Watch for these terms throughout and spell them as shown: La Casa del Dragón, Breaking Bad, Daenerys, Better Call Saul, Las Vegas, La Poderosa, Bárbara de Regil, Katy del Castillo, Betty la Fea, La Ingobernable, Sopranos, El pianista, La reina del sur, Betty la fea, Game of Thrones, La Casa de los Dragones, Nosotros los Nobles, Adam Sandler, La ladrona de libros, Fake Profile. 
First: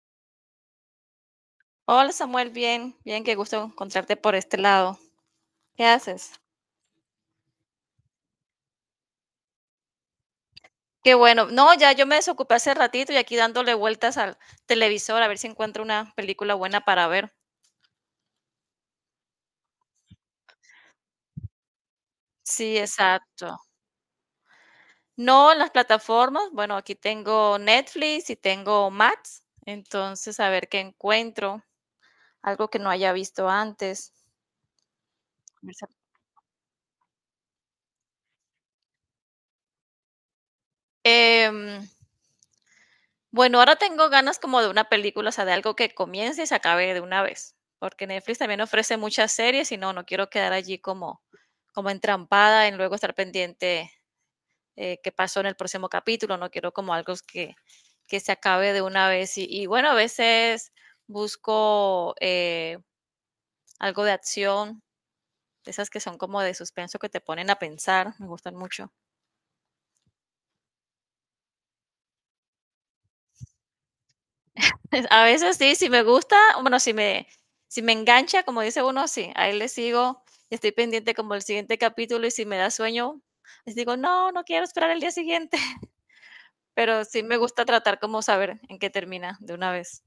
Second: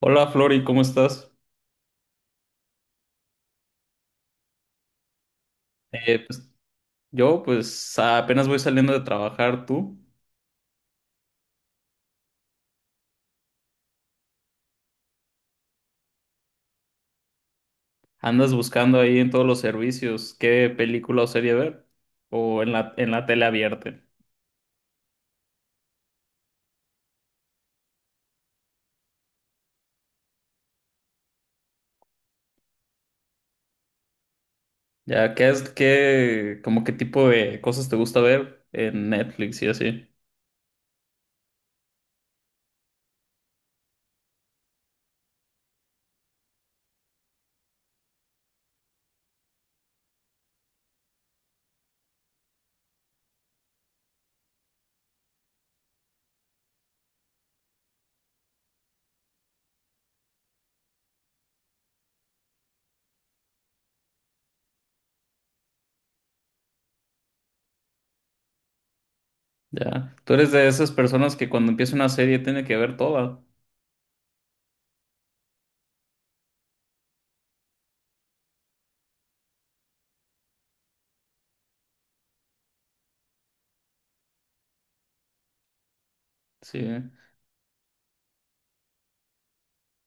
Hola Flori, ¿cómo estás? Hola Samuel, bien, bien, qué gusto encontrarte por este lado. ¿Qué Eh, haces? pues, yo pues apenas voy saliendo de trabajar, ¿tú? Qué bueno. No, ya yo me desocupé hace ratito y aquí dándole vueltas al televisor a ver si encuentro una película buena para ver. ¿Andas buscando ahí en todos los servicios qué película o serie ver? ¿O en Sí, la tele exacto. abierta? No, en las plataformas, bueno, aquí tengo Netflix y tengo Max, entonces a ver qué encuentro, algo que no haya visto antes. Ya, ¿qué es, qué, como qué tipo de cosas te gusta ver en Netflix y así? Em, Bueno, ahora tengo ganas como de una película, o sea, de algo que comience y se acabe de una vez, porque Netflix también ofrece muchas series y no, no quiero quedar allí como, como entrampada en luego estar pendiente, qué pasó en el próximo capítulo, no quiero como algo que se acabe de una vez. Y bueno, a veces busco algo de acción, de esas que son como de suspenso que te ponen a pensar, me gustan mucho. Ya, tú eres de esas personas que cuando empieza una serie tiene que ver toda. A veces sí, si me gusta, bueno, si me, si me engancha, como dice uno, sí, a él le sigo y estoy pendiente como el siguiente capítulo y si me da sueño, les digo, no, no quiero esperar el día siguiente. Sí. Pero sí me gusta tratar como saber en qué termina de una vez.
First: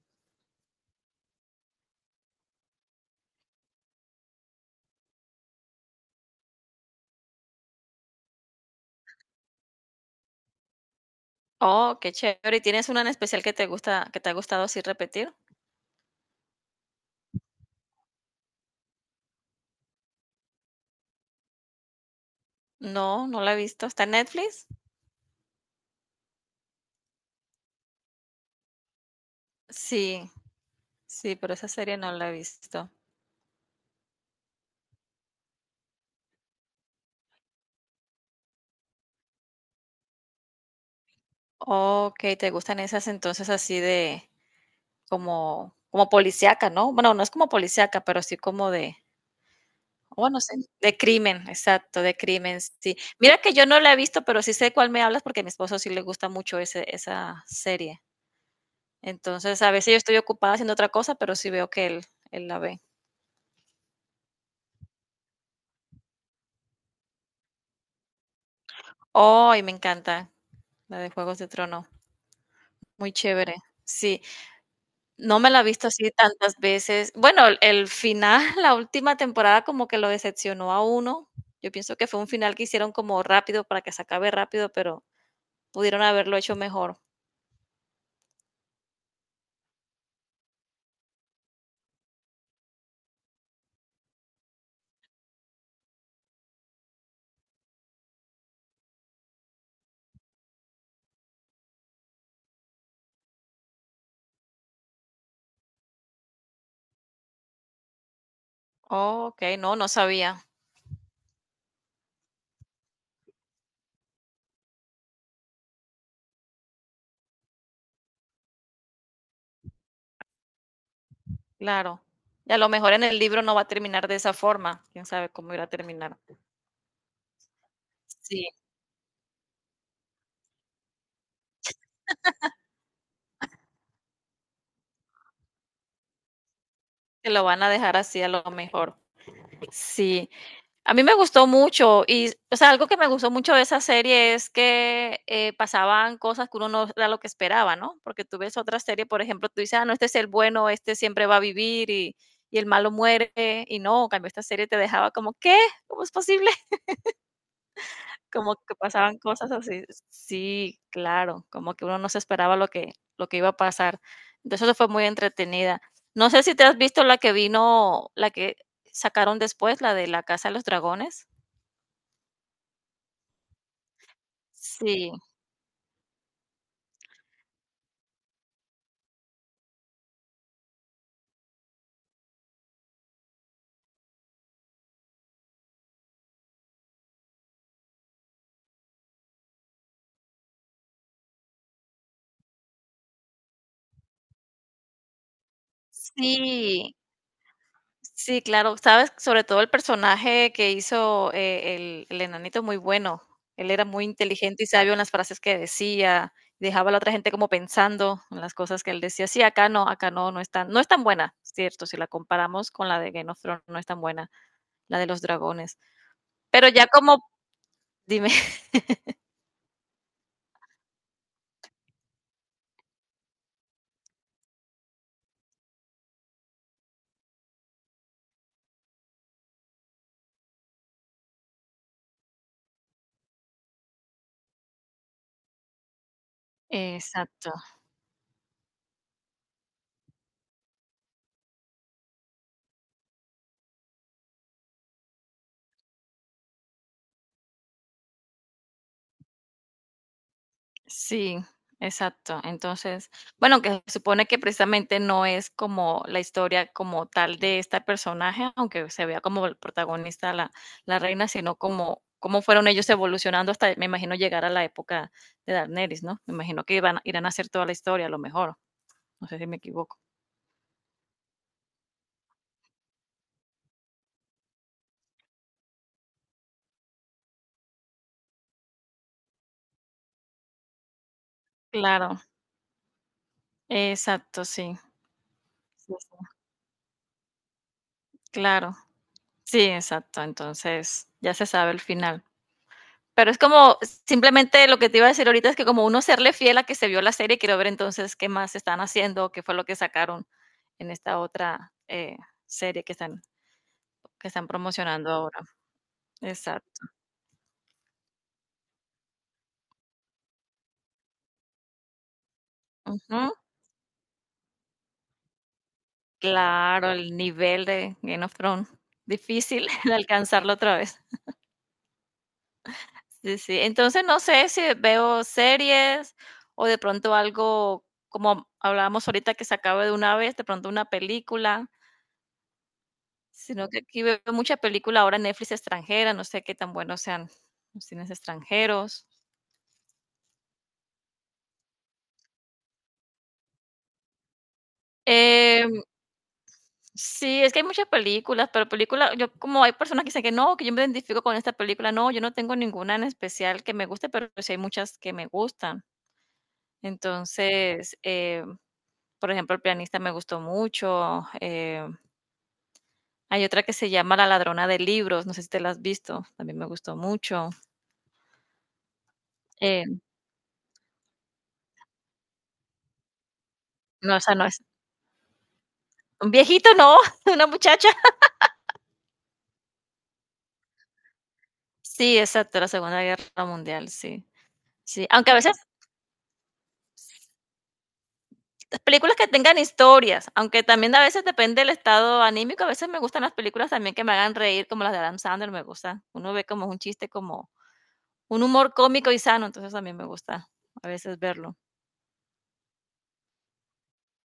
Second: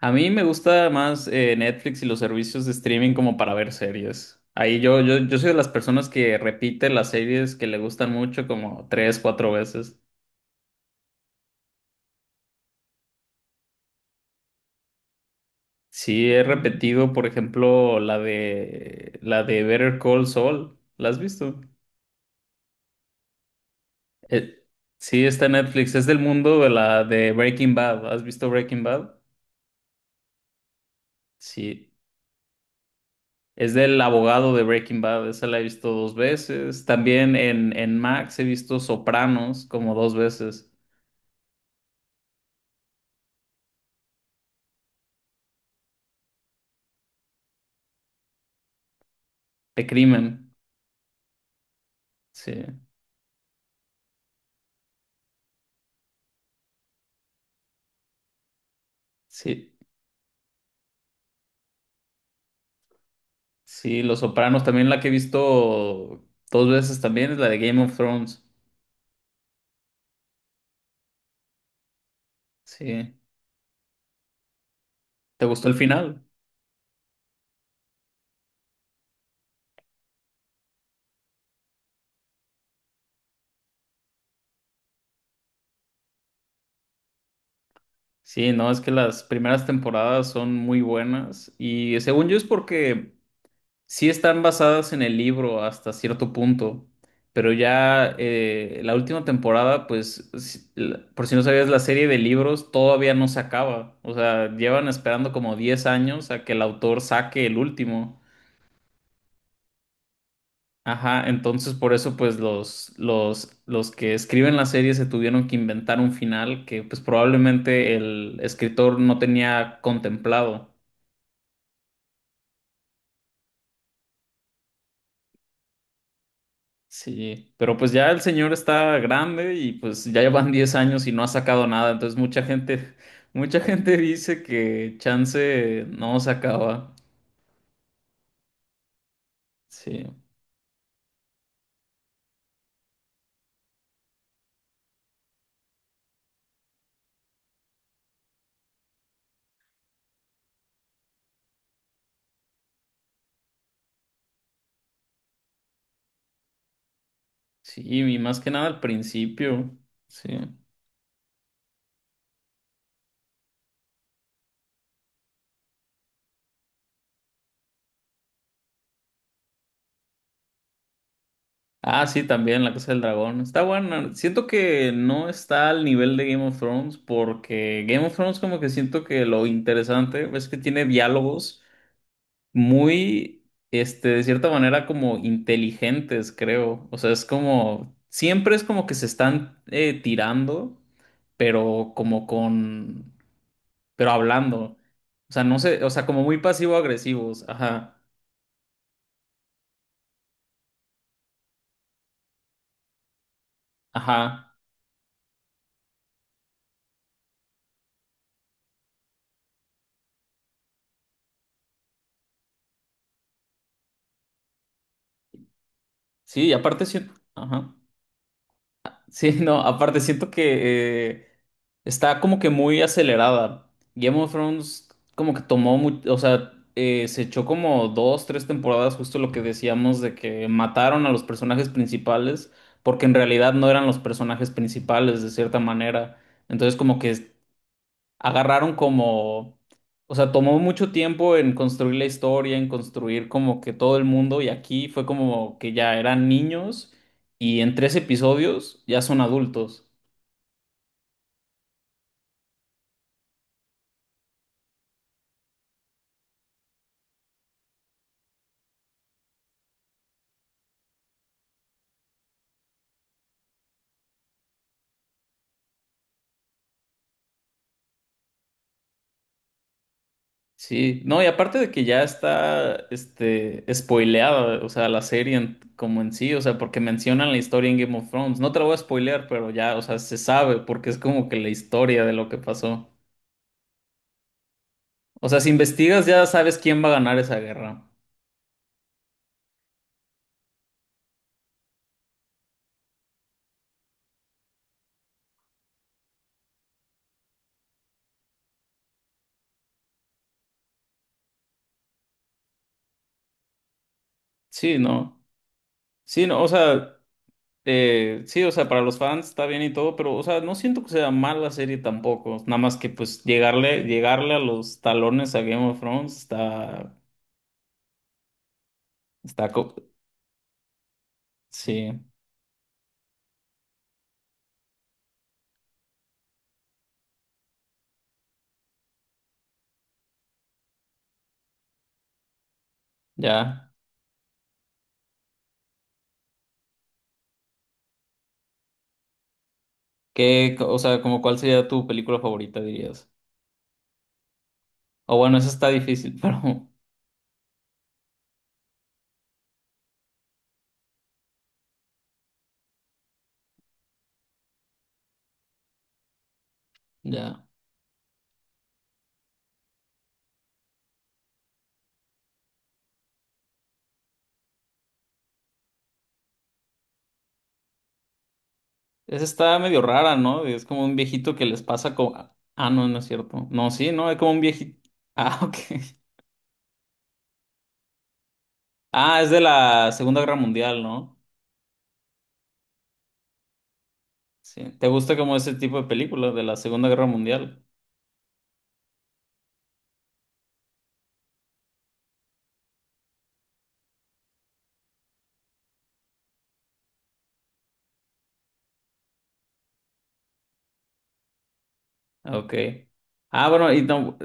A mí me gusta más Netflix y los servicios de streaming como para ver series. Ahí yo soy de las personas que repite las series que le gustan mucho como tres, cuatro veces. Oh, qué chévere. ¿Y tienes una en especial que te gusta, que te ha gustado así repetir? Sí, he repetido, por ejemplo, la de Better Call Saul. ¿La has visto? No, no la he visto. ¿Está en Eh, Netflix? sí, está en Netflix. Es del mundo de la de Breaking Bad. ¿Has visto Breaking Bad? Sí, sí, pero esa Sí. serie no la he visto. Es del abogado de Breaking Bad. Esa la he visto dos veces. También en Max he visto Sopranos como dos veces. Ok, ¿te gustan esas entonces así de, como como policíaca, no? Bueno, no es como policíaca, pero sí como de, De bueno, crimen. sí, de crimen, exacto, de Sí, crimen, sí. Mira que yo no la he visto, pero sí sé de cuál me hablas porque a mi esposo sí le gusta mucho ese, esa serie. Entonces, a sí, veces yo estoy ocupada haciendo otra cosa, pero sí veo que él la ve. sí. Los Sopranos también la que he visto dos veces también es la de Game of Thrones. ¡Ay, me encanta! La de Juegos de Trono. Muy Sí. chévere. Sí. No ¿Te me la he gustó el visto así final? tantas veces. Bueno, el final, la última temporada como que lo decepcionó a uno. Yo pienso que fue un final que hicieron como rápido para que se acabe rápido, pero pudieron haberlo hecho mejor. Sí, no, es que las primeras temporadas son muy buenas y según yo es porque sí están basadas en el libro hasta cierto punto, pero ya la última temporada, pues, por si no sabías, la serie de libros todavía no se acaba, o sea, llevan esperando como 10 años a que el autor saque el último. Okey, no, no sabía. Ajá, entonces por eso pues los que escriben la serie se tuvieron que inventar un final que pues probablemente el escritor no tenía contemplado. Claro. Y a lo mejor en el libro no va a terminar de esa forma. Quién sabe cómo irá a terminar. Sí, pero pues ya el Sí, señor está grande y pues ya llevan 10 años y no ha sacado nada, entonces mucha gente dice que chance no sacaba. que lo van a dejar así a lo mejor. Sí, Sí. A mí me gustó mucho y, o sea, algo que me gustó mucho de esa serie es que, pasaban cosas que uno no era lo que esperaba, ¿no? Porque tú ves otra serie, por ejemplo, tú dices: "Ah, no, este es el bueno, este siempre va a vivir y el malo muere", y no, en cambio esta serie te dejaba como: "¿Qué? ¿Cómo es posible?". sí, y más que Como nada que al pasaban cosas principio. así. Sí. Sí, claro, como que uno no se esperaba lo que iba a pasar. Entonces, eso fue muy entretenida. No sé si te has visto la que vino la que sacaron después, la de La Casa de los Dragones. Ah, sí, también La Casa del Dragón. Está buena. Siento que Sí. no está al nivel de Game of Thrones porque Game of Thrones como que siento que lo interesante es que tiene diálogos muy, este, de cierta manera como inteligentes, creo. O sea, es como, siempre es como que se están tirando, pero como con, pero hablando. O sea, no sé, o sea, como muy Sí, pasivo-agresivos. Ajá, sí, claro, sabes, sobre todo el personaje que hizo, el enanito muy bueno. Él era muy ajá. inteligente y sabio en las frases que decía, dejaba a la otra gente como pensando en las cosas que él decía. Sí, acá no, no es tan, no es tan buena, cierto, si la comparamos con la de Game of Thrones, no es tan buena, la de los dragones. Sí, y Pero aparte ya siento, como ajá. dime. Sí, no, aparte siento que está como que muy acelerada. Game of Thrones como que tomó mucho, o sea, se echó como dos, tres temporadas, justo lo que decíamos de que mataron a los personajes principales, porque en realidad no eran los personajes principales de cierta manera. Entonces como que Exacto. agarraron como, o sea, tomó mucho tiempo en construir la historia, en construir como que todo el mundo y aquí fue como que ya eran niños y en tres episodios ya son adultos. Sí, exacto. Entonces, bueno, que se supone que precisamente no es como la historia como tal de este personaje, aunque se vea como el protagonista la, la reina, sino como cómo fueron ellos evolucionando hasta, me imagino, llegar a la época de Daenerys, ¿no? Me imagino que iban, irán a hacer toda la historia, a lo mejor. No sé si me equivoco. Sí, no, y aparte de que ya está, este, spoileada, o sea, la serie como en sí, o sea, porque mencionan la historia en Game of Thrones. No te la voy a spoilear, pero ya, o sea, se sabe porque es como que la historia de Claro, lo que pasó. exacto, sí. O sea, si Sí, investigas sí. ya sabes quién va a ganar esa guerra. Claro, sí, exacto. Entonces, ya se sabe el final. Pero es como, simplemente lo que te iba a decir ahorita es que como uno serle fiel a que se vio la serie, quiero ver entonces qué más están haciendo, qué fue lo que sacaron en esta otra serie que están Sí, promocionando no. ahora. Sí, no, o Exacto. sea, sí, o sea, para los fans está bien y todo, pero, o sea, no siento que sea mala serie tampoco. Nada más que, pues, Ujú. llegarle, llegarle a los talones a Game of Thrones Claro, el nivel de Game of Thrones. está, Difícil co- de alcanzarlo otra vez. sí, Sí, sí. Entonces no sé si veo series o de pronto algo como hablábamos ahorita que se acabe de una vez, de pronto una película. Sino ya. que aquí veo mucha película ahora en Netflix extranjera, no sé qué tan buenos sean los cines extranjeros. ¿Qué, o sea, como cuál sería tu película favorita, dirías? O bueno, esa está Em, difícil, pero sí, es que hay muchas películas, pero película yo como hay personas que dicen que no, que yo me identifico con esta película, no, yo no tengo ninguna en especial que me guste, pero sí hay muchas que me gustan. ya. Entonces, por ejemplo, El pianista me gustó mucho. Hay otra que se llama La ladrona de libros, no sé si te la has visto, también me gustó mucho. Esa está medio Eh, rara, ¿no? Es como un viejito que les pasa como... Ah, ah, no, no es cierto. No, sí, no, no, es o como sea un no es. viejito. Ah, ok. Un viejito, no, una muchacha. Ah, es de la Segunda Guerra Mundial, ¿no? Sí, exacto, la Segunda Guerra Mundial, sí. Sí. ¿Te Sí, gusta aunque a como veces ese tipo de películas de la Segunda Guerra Mundial? películas que tengan historias, aunque también a veces depende del estado anímico, a veces me gustan las películas también que me hagan reír, como las de Adam Sandler, me gusta. Uno ve como un chiste, como un humor cómico y sano, entonces también me gusta a veces verlo. Ah, ok. Ah, bueno, y no,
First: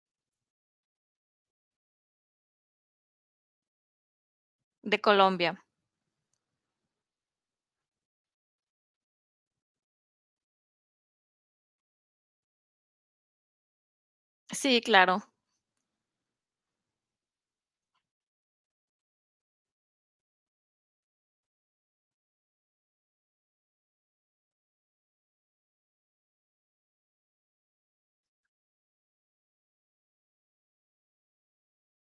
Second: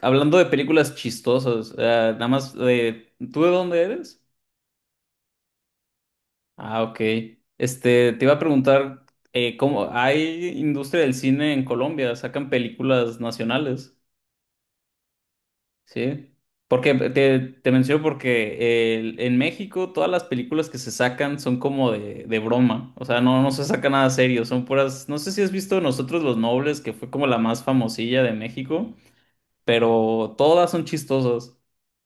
hablando de películas chistosas, nada más de, ¿tú de dónde eres? De Colombia. Ah, ok. Este, te iba a preguntar, ¿cómo hay industria del cine en Colombia? ¿Sacan películas nacionales? Sí, claro. Sí, porque te menciono porque en México todas las películas que se sacan son como de broma, o sea, no, no se saca nada serio, son puras, no sé si has visto Nosotros los Nobles, que fue como la más famosilla de México, pero todas son chistosas,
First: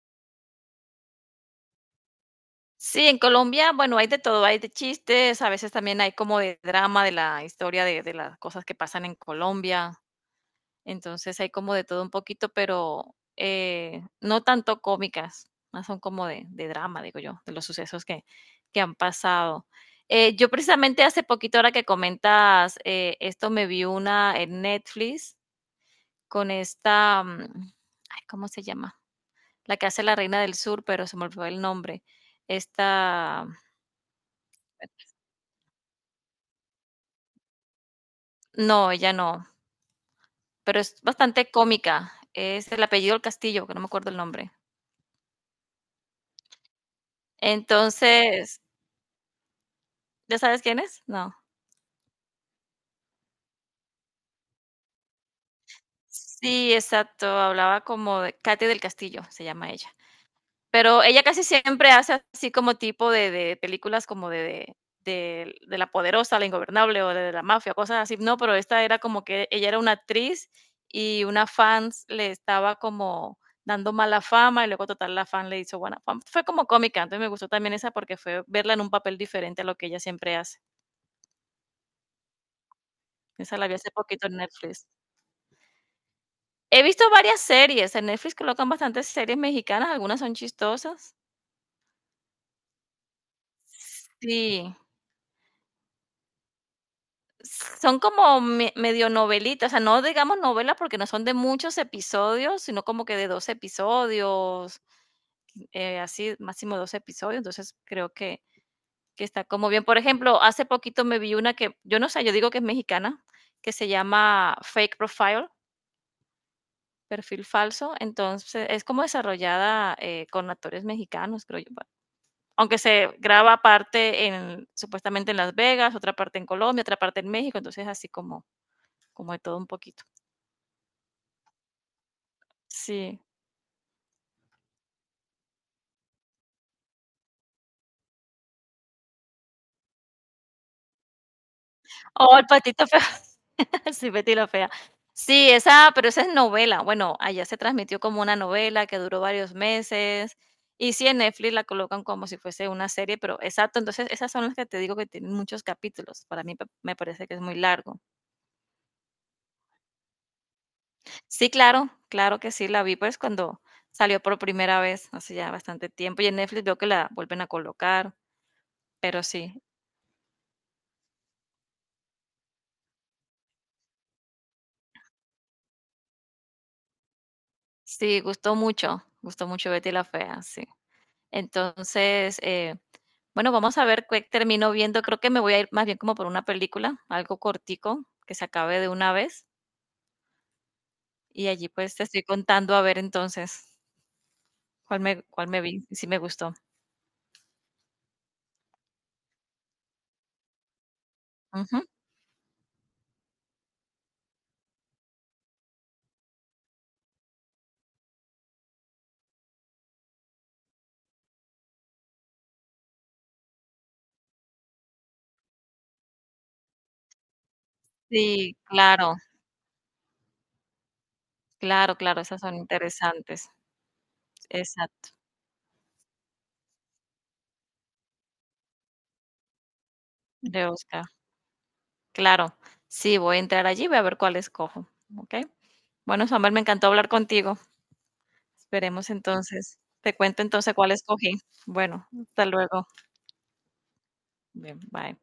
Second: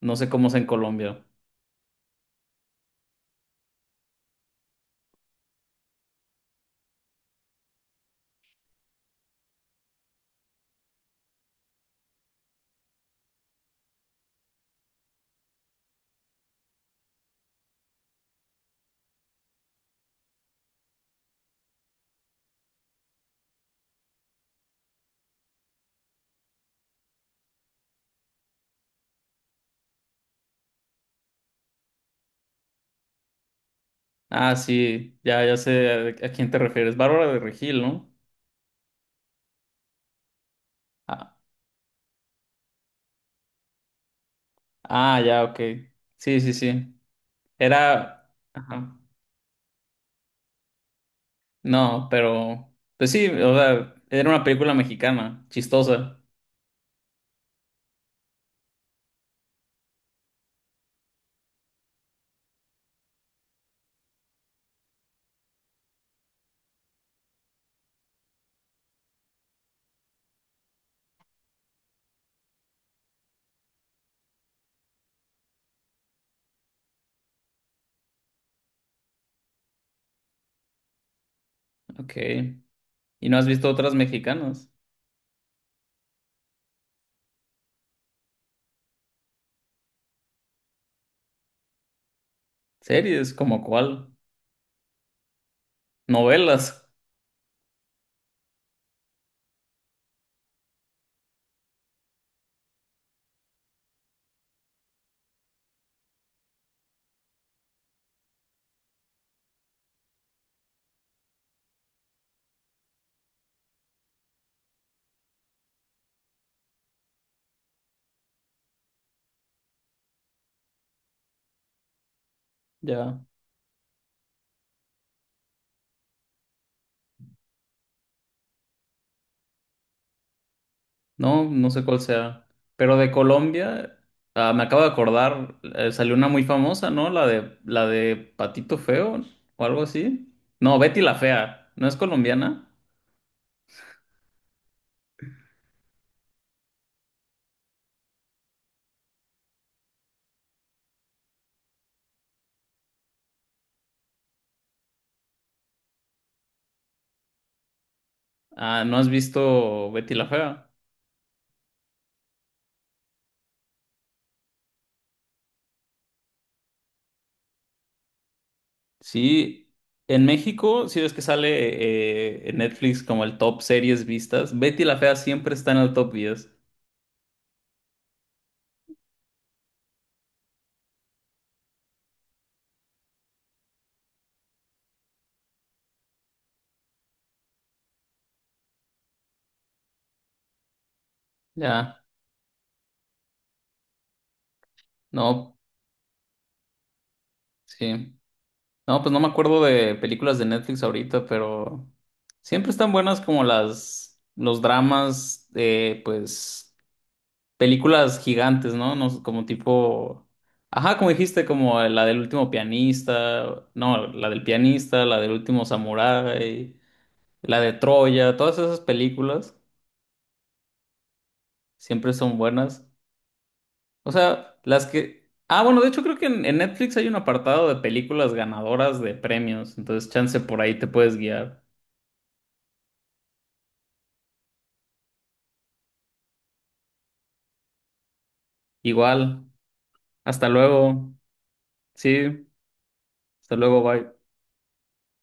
no sé cómo es en Colombia. Sí, en Colombia, bueno, hay de todo, hay de chistes, a veces también hay como de drama de la historia de las cosas que pasan en Colombia. Entonces hay como de todo un poquito, pero, no tanto cómicas, más son como de drama, digo yo, de los sucesos que han pasado. Yo precisamente hace poquito, ahora que comentas, esto me vi una en Netflix con esta, ay, ¿cómo se llama? La que hace la reina del sur, pero se me olvidó el nombre. Esta, Ah, sí, ya, ya sé a quién te refieres, Bárbara de Regil, ¿no? no, ella no, pero es Ah, bastante cómica. Es el apellido del Castillo, que no me acuerdo el nombre. ah, ya, ok, sí, sí, sí, era... Entonces, ajá. ¿ya sabes quién es? No. No, pero pues sí, o sea, era una película mexicana, chistosa. Sí, exacto, hablaba como de Katy del Castillo, se llama ella. Pero ella casi siempre hace así como tipo de películas como de La Poderosa, La Ingobernable o de la mafia, cosas así, no, pero esta era como que ella era una actriz y una fan le estaba como dando mala fama y luego total la fan le hizo buena fama. Fue como cómica, entonces me gustó también esa porque fue verla en un papel diferente a lo que ella siempre hace. Ok. ¿Y no has Esa la visto vi hace otras poquito en mexicanas? Netflix. He visto varias series, en Netflix colocan bastantes series mexicanas, algunas son chistosas. Series, ¿como cuál? Sí, Novelas. son como me medio novelitas, o sea, no digamos novelas porque no son de muchos episodios, sino como que de dos episodios, así, máximo dos episodios, entonces creo que está como bien. Por ejemplo, hace poquito me vi una que, yo no sé, yo digo que es mexicana, que se llama Fake Profile, perfil falso, entonces es como desarrollada, con actores mexicanos, creo yo, aunque se Ya. graba parte en, supuestamente en Las Vegas, otra parte en Colombia, otra parte en México, entonces así como, como de todo un poquito. No, no sé cuál sea. Pero de Sí. Colombia, ah, me acabo de acordar, salió una muy famosa, ¿no? La de Patito Feo o algo así. No, Betty la Fea. ¿No es Oh, el colombiana? patito feo. Sí, Betty la fea. Sí, esa, pero esa es novela. Bueno, allá se transmitió como una novela que duró varios meses. Y sí, en Netflix la colocan como si fuese una serie, pero exacto, entonces esas son las que te digo que tienen muchos capítulos. Para mí me parece que es muy largo. Ah, ¿no has visto Betty la Fea? Sí, claro, claro que sí, la vi, pues, cuando salió por primera vez, hace ya bastante tiempo, y en Netflix veo que la vuelven a colocar, pero sí, Sí, en México, si ves que sale en Netflix como el top series vistas, Betty la Fea siempre está en el top 10. sí, gustó mucho Betty la Fea, sí. Entonces, bueno, vamos a ver qué termino viendo, creo que me voy a ir más bien como por una película, algo cortico, que se acabe de una vez, y allí pues Ya, te estoy contando a ver entonces cuál no, me vi, y si me gustó. sí. No, pues no me acuerdo de películas de Netflix ahorita, Ujú. pero siempre están buenas como las, los dramas, pues, películas gigantes, ¿no? No, sé, como tipo, ajá, como dijiste, como la del último pianista, no, la del pianista, la del último samurái, la de Troya, Sí, todas esas claro, películas. claro, Siempre claro, son esas son buenas. interesantes, O sea, las exacto, que... Ah, bueno, de hecho creo que en Netflix hay un apartado de películas ganadoras de premios. Entonces, chance por de ahí te Oscar. puedes guiar. Claro, sí, voy a entrar allí, voy a ver cuál escojo, ¿ok? Bueno, Samuel, me encantó hablar contigo. Esperemos Igual. entonces te cuento Hasta entonces cuál luego. escogí. Bueno, hasta Sí. luego. Hasta luego. Bye. Bien, bye.